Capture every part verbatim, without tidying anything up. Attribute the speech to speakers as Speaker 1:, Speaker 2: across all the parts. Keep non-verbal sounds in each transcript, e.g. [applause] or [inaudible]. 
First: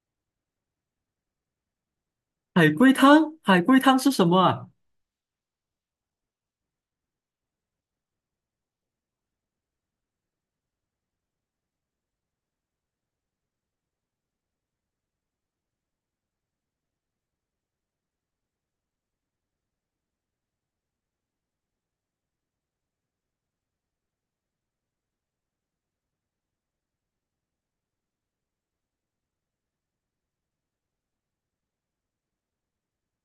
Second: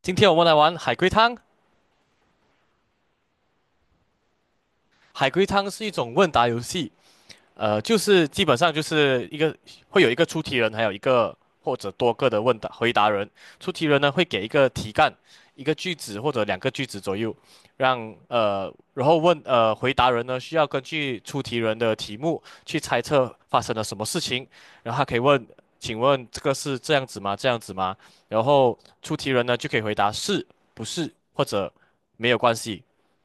Speaker 1: 今天我们来玩海龟汤。
Speaker 2: 海龟汤，海龟汤是什么啊？
Speaker 1: 海龟汤是一种问答游戏，呃，就是基本上就是一个会有一个出题人，还有一个或者多个的问答回答人。出题人呢会给一个题干，一个句子或者两个句子左右，让呃，然后问呃回答人呢需要根据出题人的题目去猜测发生了什么事情，然后他可以问，请问这个是这样子吗？这样子吗？然后出题人呢就可以回答是不是或者没有关系，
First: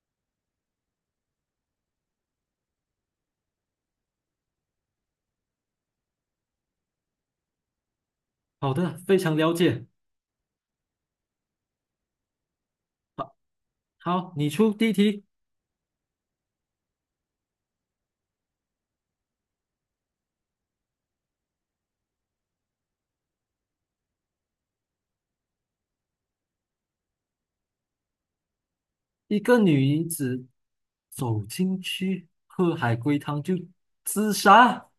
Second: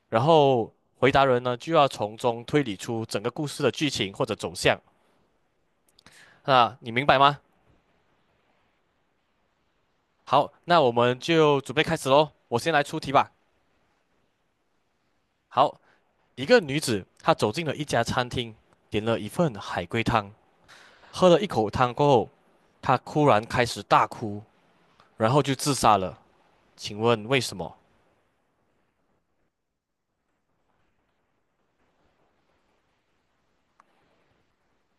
Speaker 1: 然后。回答人呢就要从中推理出整个故事的剧情或者走向。那你明白吗？
Speaker 2: 好的，非常了解。
Speaker 1: 好，那我们就准备开始喽。我先来出题吧。
Speaker 2: 好，你出第一题。
Speaker 1: 好，一个女子她走进了一家餐厅，点了一份海龟汤，喝了一口汤过后，她突然开始大哭，然后就自杀了。请问为什么？
Speaker 2: 一个女子走进去喝海龟汤就自杀，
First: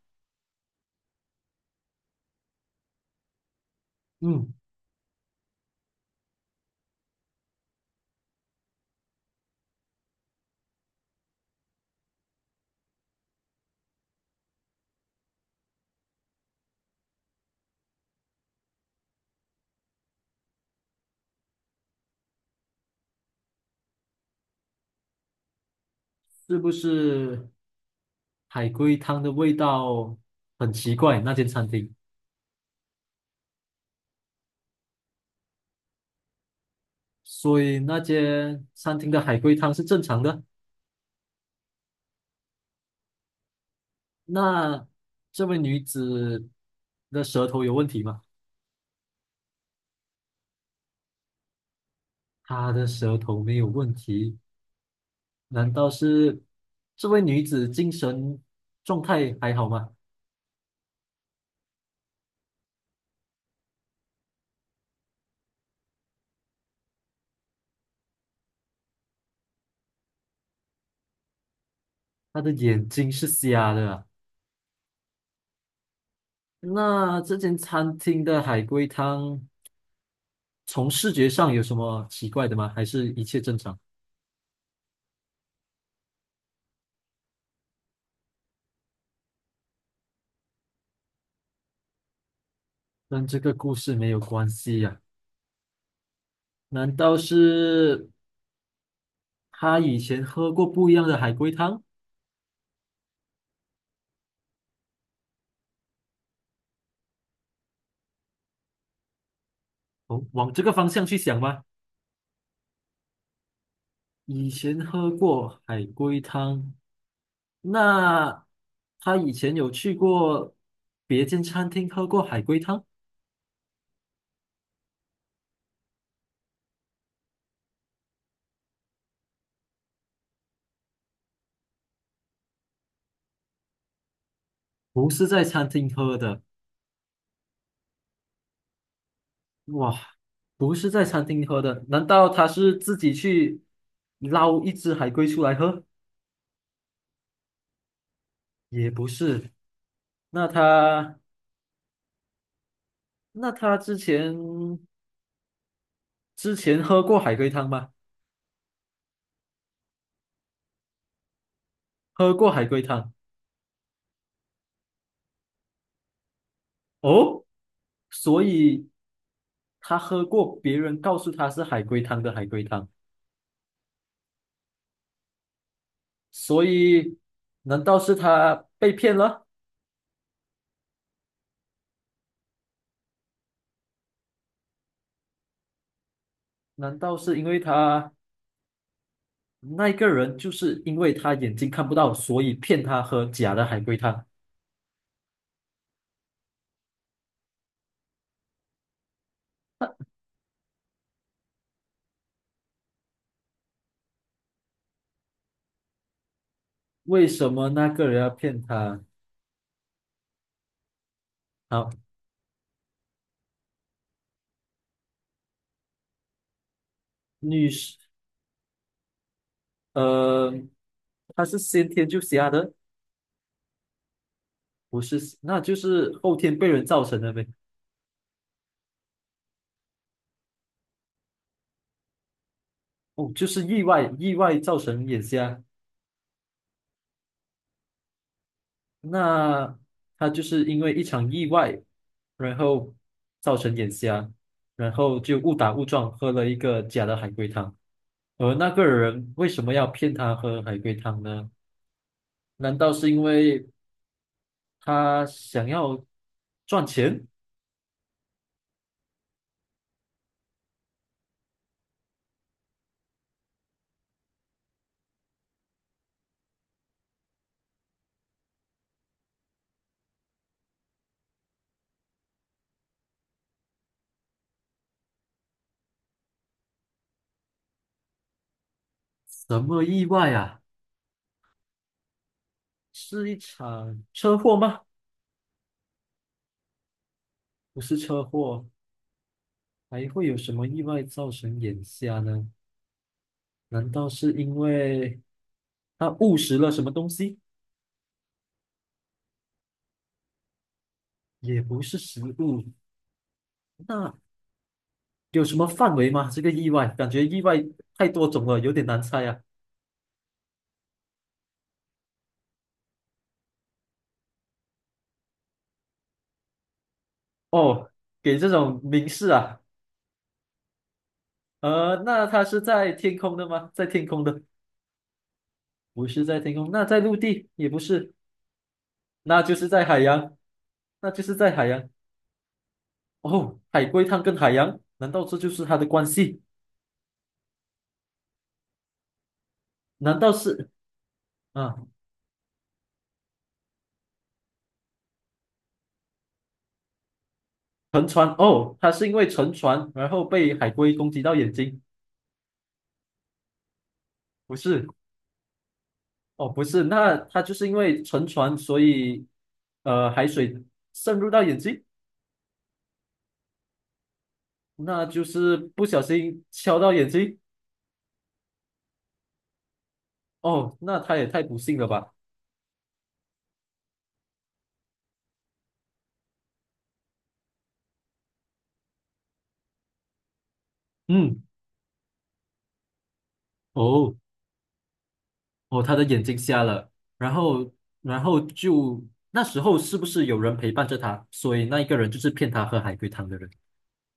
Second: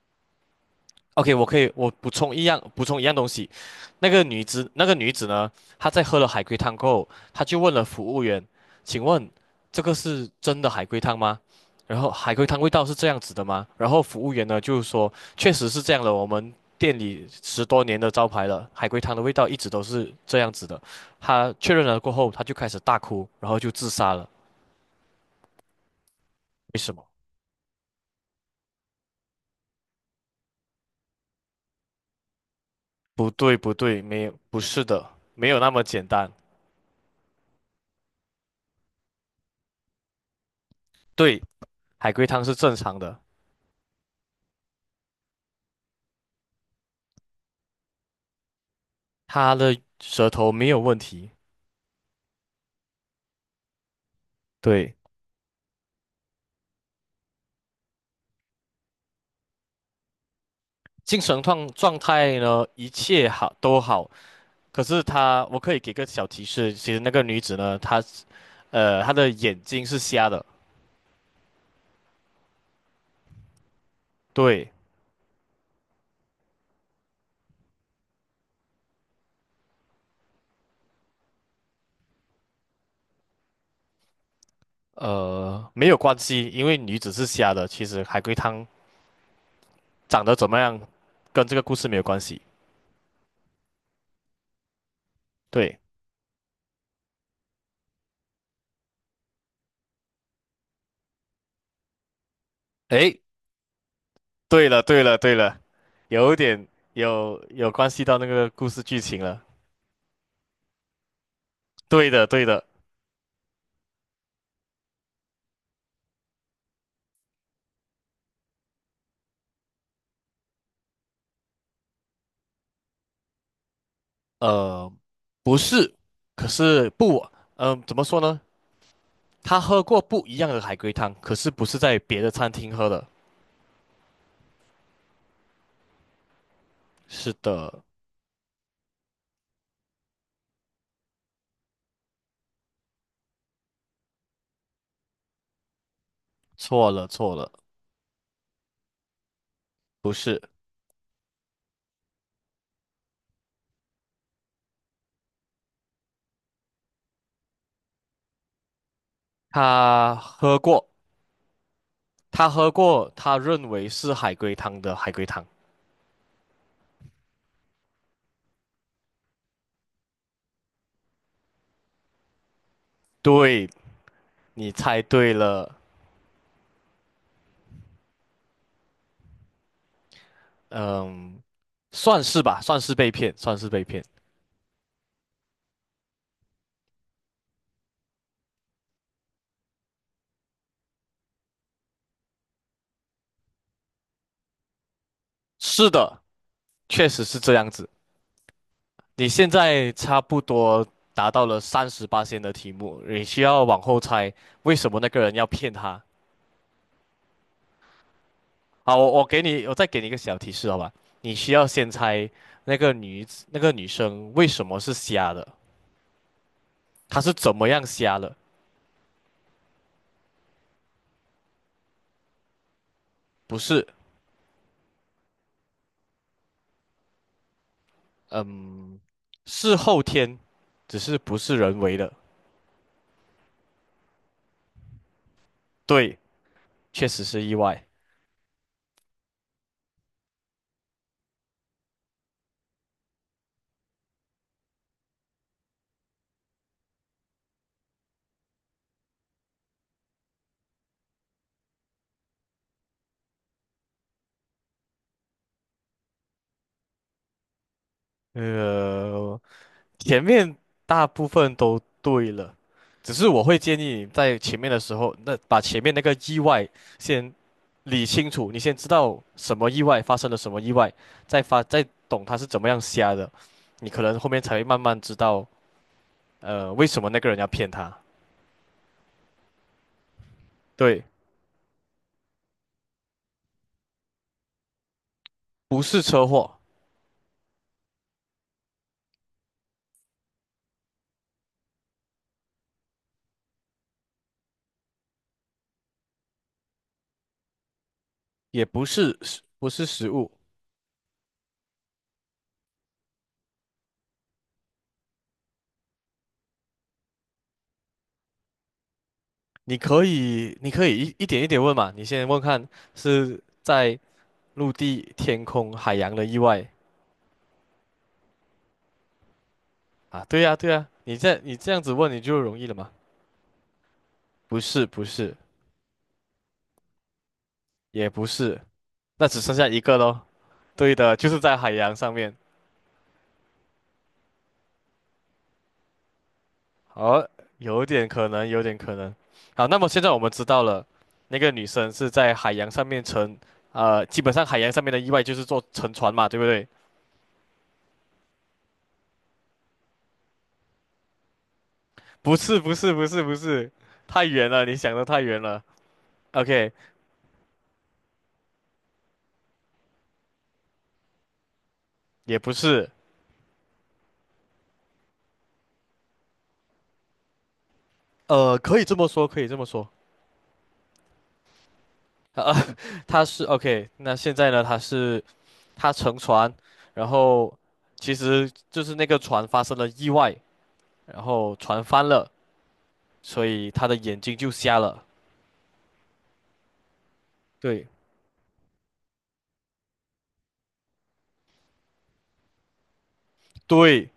Speaker 1: OK，我可以，我补充一样，补充一样东西。那个女
Speaker 2: 嗯，
Speaker 1: 子，那个女子呢，她在喝了海龟汤过后，她就问了服务员："请问这个是真的海龟汤吗？然后海龟汤味道是这样子的吗？"然后服务员呢就是说："确实是这样的，我们店里十多年的招牌了，海龟汤的味道一直都是这样子的。"她确认了过后，她就开始大哭，然后就自杀了。
Speaker 2: 是不
Speaker 1: 为什么？
Speaker 2: 是海龟汤的味道很奇怪？那间餐厅，
Speaker 1: 不对，不对，没有，不是的，没有那么简单。
Speaker 2: 所以那间餐厅的海龟汤是正常的。
Speaker 1: 对，海龟汤是正常的。
Speaker 2: 那这位女子的舌头有问题吗？
Speaker 1: 他的舌头没有问题，
Speaker 2: 她的舌头没有问题，
Speaker 1: 对，
Speaker 2: 难道是这位女子精神状态还好吗？
Speaker 1: 精神状状态呢，一切好都好。可是他，我可以给个小提示，其实那个女子呢，她呃，她的眼睛是瞎的，
Speaker 2: 她的眼睛是瞎的啊。
Speaker 1: 对，
Speaker 2: 那这间餐厅的海龟汤从视觉上有什么奇怪的吗？还是一切正常？
Speaker 1: 呃，没有关系，因为女子是瞎的，其实海龟汤长得怎么样，跟这个故事没有关系。
Speaker 2: 跟这个故事没有关系呀、
Speaker 1: 对，
Speaker 2: 难道是她以前喝过不一样的海龟汤？
Speaker 1: 诶，对了，对了，对了，有点有有关系到那个故事剧情了。
Speaker 2: 哦，往这个方向去想吗？
Speaker 1: 对的，对的。
Speaker 2: 以前喝过海龟汤，那她以前有去过别间餐厅喝过海龟汤？
Speaker 1: 呃，不是，可是不，嗯、怎么说呢？他喝过不一样的海龟汤，可是不是在别的餐厅喝的。
Speaker 2: 不是在餐厅喝的，
Speaker 1: 是的，
Speaker 2: 哇，不是在餐厅喝的，难道他是自己去捞一只海龟出来喝？
Speaker 1: 错了，错了，
Speaker 2: 也不是，
Speaker 1: 不是，
Speaker 2: 那他那他之前之前喝过海龟汤吗？
Speaker 1: 他喝过，
Speaker 2: 喝
Speaker 1: 他
Speaker 2: 过海
Speaker 1: 喝
Speaker 2: 龟
Speaker 1: 过，
Speaker 2: 汤
Speaker 1: 他认为是海龟汤的海龟汤。
Speaker 2: 哦，所以他喝过别人告诉他是海龟汤的海龟汤，
Speaker 1: 对，你猜对了，
Speaker 2: 所以难道是他被骗了？
Speaker 1: 嗯，算是吧，算是被骗，算是被骗。
Speaker 2: 难道是因为他？那一个人就是因为他眼睛看不到，所以骗他喝假的海龟汤。
Speaker 1: 是的，确实是这样子。你现在差不多达到了三十八线的题目，你需要往后猜为什么那个人要骗他。
Speaker 2: 为什么那个人要骗
Speaker 1: 好，
Speaker 2: 他？
Speaker 1: 我我给你，我再给你一个小提示，好吧？你需要先
Speaker 2: 好，
Speaker 1: 猜那个女子那个女生为什么是瞎的，她是怎么
Speaker 2: 女
Speaker 1: 样
Speaker 2: 士，
Speaker 1: 瞎的？
Speaker 2: 呃，他是先天就瞎的，
Speaker 1: 不是，
Speaker 2: 不是，那就是后天被人造成的呗。
Speaker 1: 嗯，是后天，只是不是人为的。
Speaker 2: 哦，就是意外，意外造成眼瞎。
Speaker 1: 对，确实是意外。
Speaker 2: 那他就是因为一场意外，然后造成眼瞎，然后就误打误撞喝了一个假的海龟汤。而那个人为什么要骗他喝海龟汤呢？难道是因为他想要赚钱？
Speaker 1: 呃，前面大部分都对了，只是我会建议你在前面的时候，那把前面那个意外先理清楚，你先知道什么意外发生了什么意外，再发再懂他是怎么样瞎的，你可能后面才会慢慢知道，呃，为什么那个人要骗他。
Speaker 2: 什么意外啊？
Speaker 1: 对，
Speaker 2: 是一场车祸吗？
Speaker 1: 不是车祸，
Speaker 2: 不是车祸，还会有什么意外造成眼瞎呢？难道是因为他误食了什么东西？
Speaker 1: 也不是食不是食物，
Speaker 2: 也不是食物，那有什么范围吗？这个意外，感觉意外太多种了，有点难猜啊。
Speaker 1: 你可以你可以一一点一点问嘛，你先问看是在陆地、天空、海洋的意外，
Speaker 2: 哦，给这种明示啊，
Speaker 1: 啊，对呀，对呀，你这你这样子
Speaker 2: 呃，
Speaker 1: 问你
Speaker 2: 那
Speaker 1: 就
Speaker 2: 他
Speaker 1: 容
Speaker 2: 是
Speaker 1: 易了嘛？
Speaker 2: 在天空的吗？在天空的。
Speaker 1: 不是，不是，
Speaker 2: 不是在天空，那在陆地也不
Speaker 1: 也
Speaker 2: 是，
Speaker 1: 不是，那只
Speaker 2: 那就
Speaker 1: 剩下
Speaker 2: 是
Speaker 1: 一
Speaker 2: 在
Speaker 1: 个
Speaker 2: 海
Speaker 1: 咯。
Speaker 2: 洋，
Speaker 1: 对
Speaker 2: 那
Speaker 1: 的，
Speaker 2: 就
Speaker 1: 就
Speaker 2: 是
Speaker 1: 是
Speaker 2: 在
Speaker 1: 在
Speaker 2: 海
Speaker 1: 海
Speaker 2: 洋。
Speaker 1: 洋上面。
Speaker 2: 哦，海龟汤跟海洋，难道这就是它的关系？
Speaker 1: 好，有点可能，有点可能。好，那么现在我
Speaker 2: 难
Speaker 1: 们
Speaker 2: 道
Speaker 1: 知道
Speaker 2: 是
Speaker 1: 了，那个女
Speaker 2: 啊，
Speaker 1: 生是在海洋上面乘，呃，基本上海洋上面的意外就是坐沉船嘛，对不对？
Speaker 2: 沉船？哦，它是因为沉船，然后被海龟攻击到眼睛？
Speaker 1: 不是，不是，不是，不是，太远
Speaker 2: 不
Speaker 1: 了，你
Speaker 2: 是，
Speaker 1: 想的太远了。
Speaker 2: 哦，不
Speaker 1: OK，
Speaker 2: 是，那它就是因为沉船，所以呃，海水渗入到眼睛，
Speaker 1: 也不是，
Speaker 2: 那就是不小心敲到眼睛。
Speaker 1: 呃，可以这么说，可以这么说。
Speaker 2: 哦，那它也太不幸了吧？
Speaker 1: 啊，[laughs] 他是 OK，那现在呢？他是他乘船，然后其实就是那个船发生了意外，然
Speaker 2: 嗯，
Speaker 1: 后船翻了，所以他的
Speaker 2: 哦。
Speaker 1: 眼睛就瞎了。
Speaker 2: 哦，他的眼睛瞎了，然后，
Speaker 1: 对，
Speaker 2: 然后就那时候是不是有人陪伴着他？所以那一个人就是骗他喝海龟汤的人。
Speaker 1: 对，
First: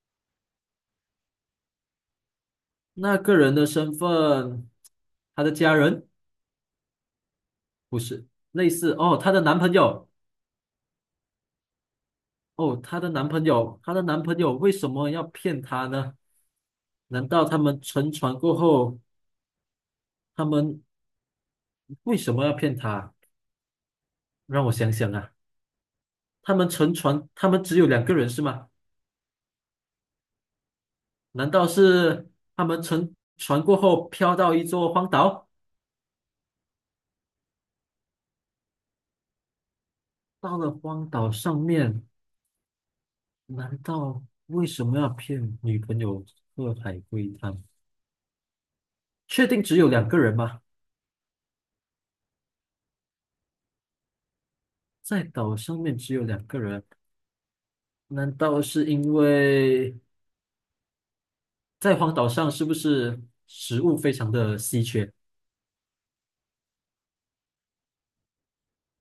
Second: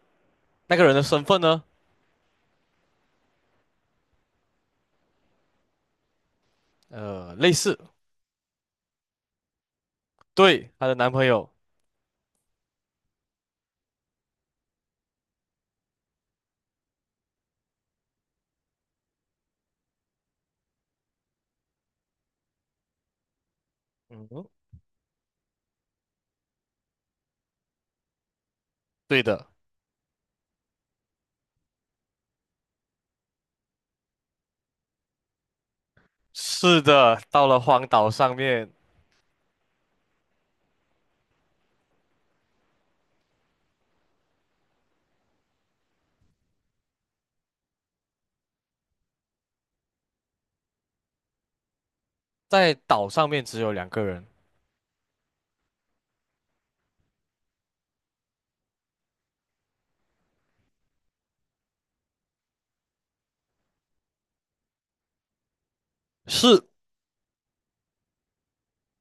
Speaker 1: 那个人的身份呢？
Speaker 2: 那个人的身份，他的家人
Speaker 1: 呃，类似，
Speaker 2: 不是类似哦，她的男朋友
Speaker 1: 对，她的男朋友。
Speaker 2: 哦，她的男朋友，她的男朋友为什么要骗她呢？难道他们乘船过后，他们为什么要骗她？
Speaker 1: 嗯，
Speaker 2: 让我想想啊，他们乘船，他们只有两个人是吗？
Speaker 1: 对的，
Speaker 2: 难道是他们乘船过后飘到一座荒岛？
Speaker 1: 是的，到了荒岛上面，
Speaker 2: 到了荒岛上面，难道为什么要骗女朋友喝海龟汤？确定只有两个人吗？
Speaker 1: 在岛上面只有两个人。
Speaker 2: 在岛上面只有两个人，难道是因为在荒岛上是不是食物非常的稀缺，
Speaker 1: 是，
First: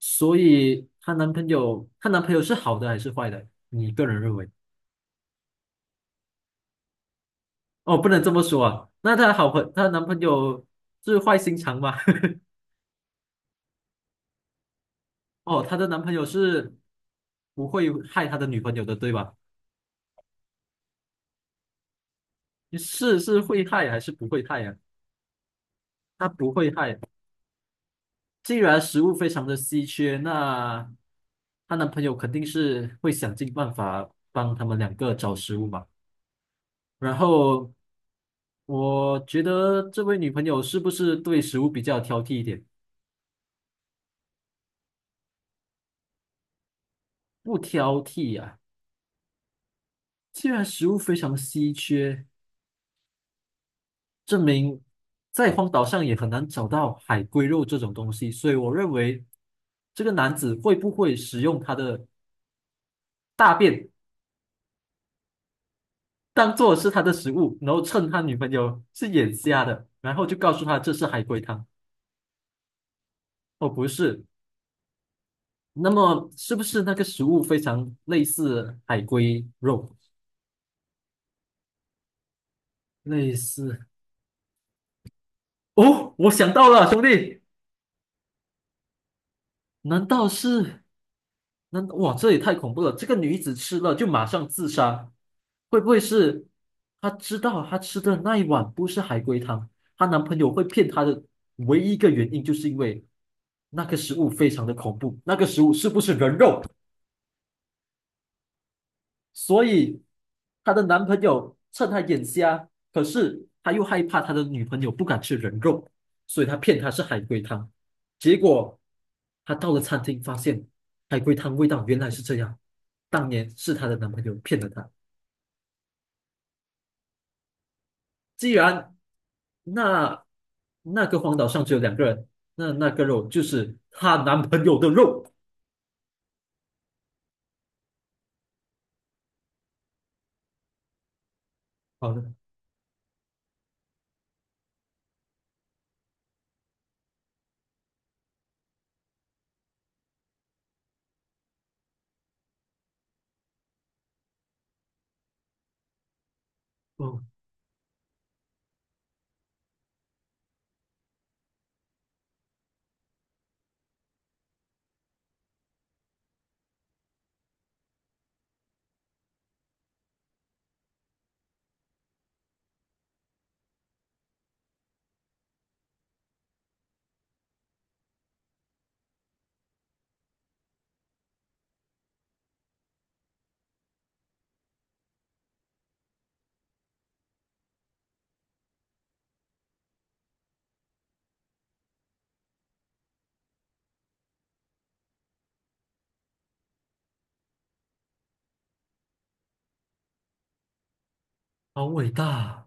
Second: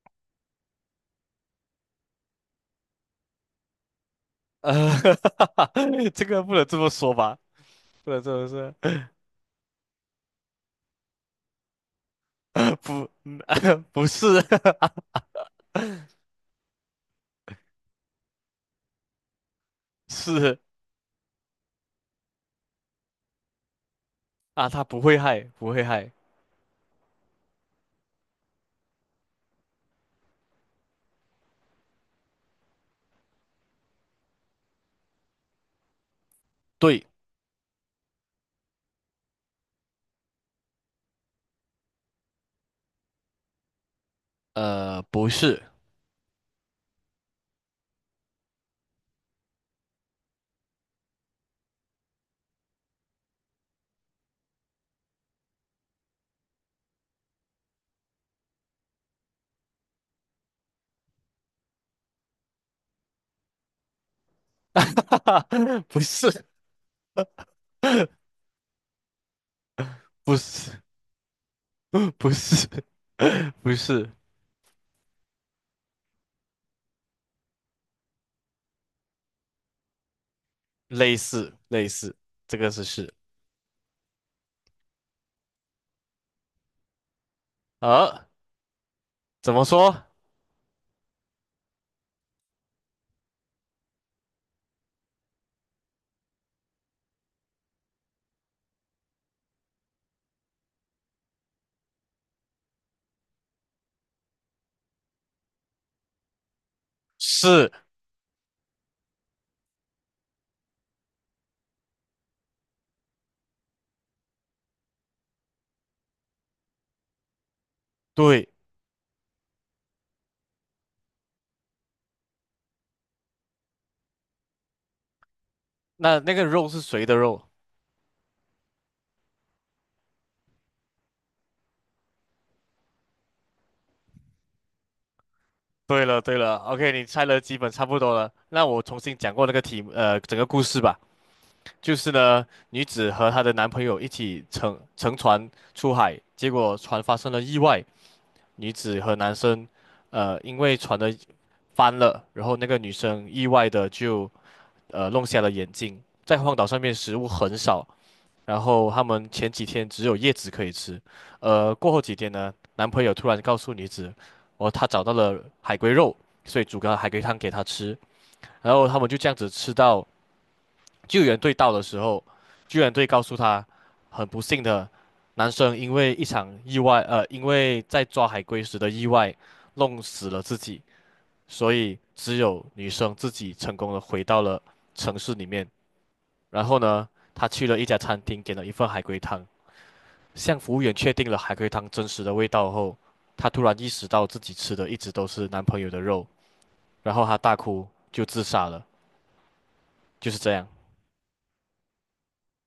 Speaker 2: 所以她男朋友，她男朋友是好的还是坏的？你个人认为？
Speaker 1: 呃，[laughs] 这个不能这么说吧？
Speaker 2: 哦，不
Speaker 1: 不能
Speaker 2: 能
Speaker 1: 这
Speaker 2: 这么
Speaker 1: 么
Speaker 2: 说
Speaker 1: 说，
Speaker 2: 啊。那她好朋，她男朋友是坏心肠吗？[laughs]
Speaker 1: [laughs] 不，[laughs] 不是，
Speaker 2: 哦，她的男朋友是不会害她的女朋友的，对吧？
Speaker 1: [laughs] 是
Speaker 2: 是是会害还是不会害
Speaker 1: 啊，
Speaker 2: 呀、
Speaker 1: 他不会害，不会害。
Speaker 2: 他不会害。既然食物非常的稀缺，那她男朋友肯定是会想尽办法帮他们两个找食物嘛。
Speaker 1: 对。
Speaker 2: 然后我觉得这位女朋友是不是对食物比较挑剔一点？
Speaker 1: 呃，不是，
Speaker 2: 不挑剔呀、既然食物非常稀缺，证明在荒岛上也很难找到海龟肉这种东西，所以我认为这个男子会不会使用他的大便
Speaker 1: [laughs] 不是，
Speaker 2: 当做是他的食物，然后趁他
Speaker 1: [laughs]
Speaker 2: 女朋友是眼瞎的，然后
Speaker 1: 不
Speaker 2: 就告诉
Speaker 1: 是，
Speaker 2: 他这是海龟汤，
Speaker 1: [laughs] 不是，[laughs]
Speaker 2: 哦
Speaker 1: 不
Speaker 2: 不
Speaker 1: 是，
Speaker 2: 是，那么是不是那个食物非常类似海龟肉，
Speaker 1: 类似类似，这个是是，
Speaker 2: 类似？哦，我想到了，兄弟，
Speaker 1: 呃，怎么说？
Speaker 2: 难道是？那哇，这也太恐怖了！这个女子吃了就马上自杀，会不会是她知道她吃的那一碗不是海龟汤，她男朋友会骗她的唯一一个原因就是因为那个食物非常的恐怖，那个食物是不是人肉？
Speaker 1: 是，
Speaker 2: 所以她的男朋友趁她眼瞎，可是他又害怕他的女朋友不敢吃人肉，所以他骗她是海龟汤。结
Speaker 1: 对，
Speaker 2: 果她到了餐厅，发现海龟汤味道原来是这样，当年是她的男朋友骗了她。
Speaker 1: 那那个肉是谁的肉？
Speaker 2: 既然那那个荒岛上只有两个人，那那个肉就是她男朋友的肉。
Speaker 1: 对了对了，OK，你猜的基本差不多了。那我重新讲过那个题目，呃，整个故事吧。就是
Speaker 2: 好的，
Speaker 1: 呢，女子和她的男朋友一起乘乘船出海，结果船发生了意外，女子和男生，呃，因为船的翻了，然后那个女生意外的就呃弄瞎了眼睛。在荒岛上面食
Speaker 2: 哦，
Speaker 1: 物很少，然后他们前几天只有叶子可以吃，呃，过后几天呢，男朋友突然告诉女子，哦，他找到了海龟肉，所以煮个海龟汤给她吃，然后他们就这样子吃到救援队到的时候，救援队告诉他，很不幸的，男生因为一场意外，呃，因为在抓海龟时的意外，弄死了自己。所以只有女生自己成功的回到了城市里面。然后呢，她去了一家餐厅，点了一份海龟汤。向服务员确定了海龟汤真实的味道后，她突然意识到自己吃的一直都是男朋友的肉，然后她大哭，就自杀了。就是这样。
Speaker 2: 好伟大啊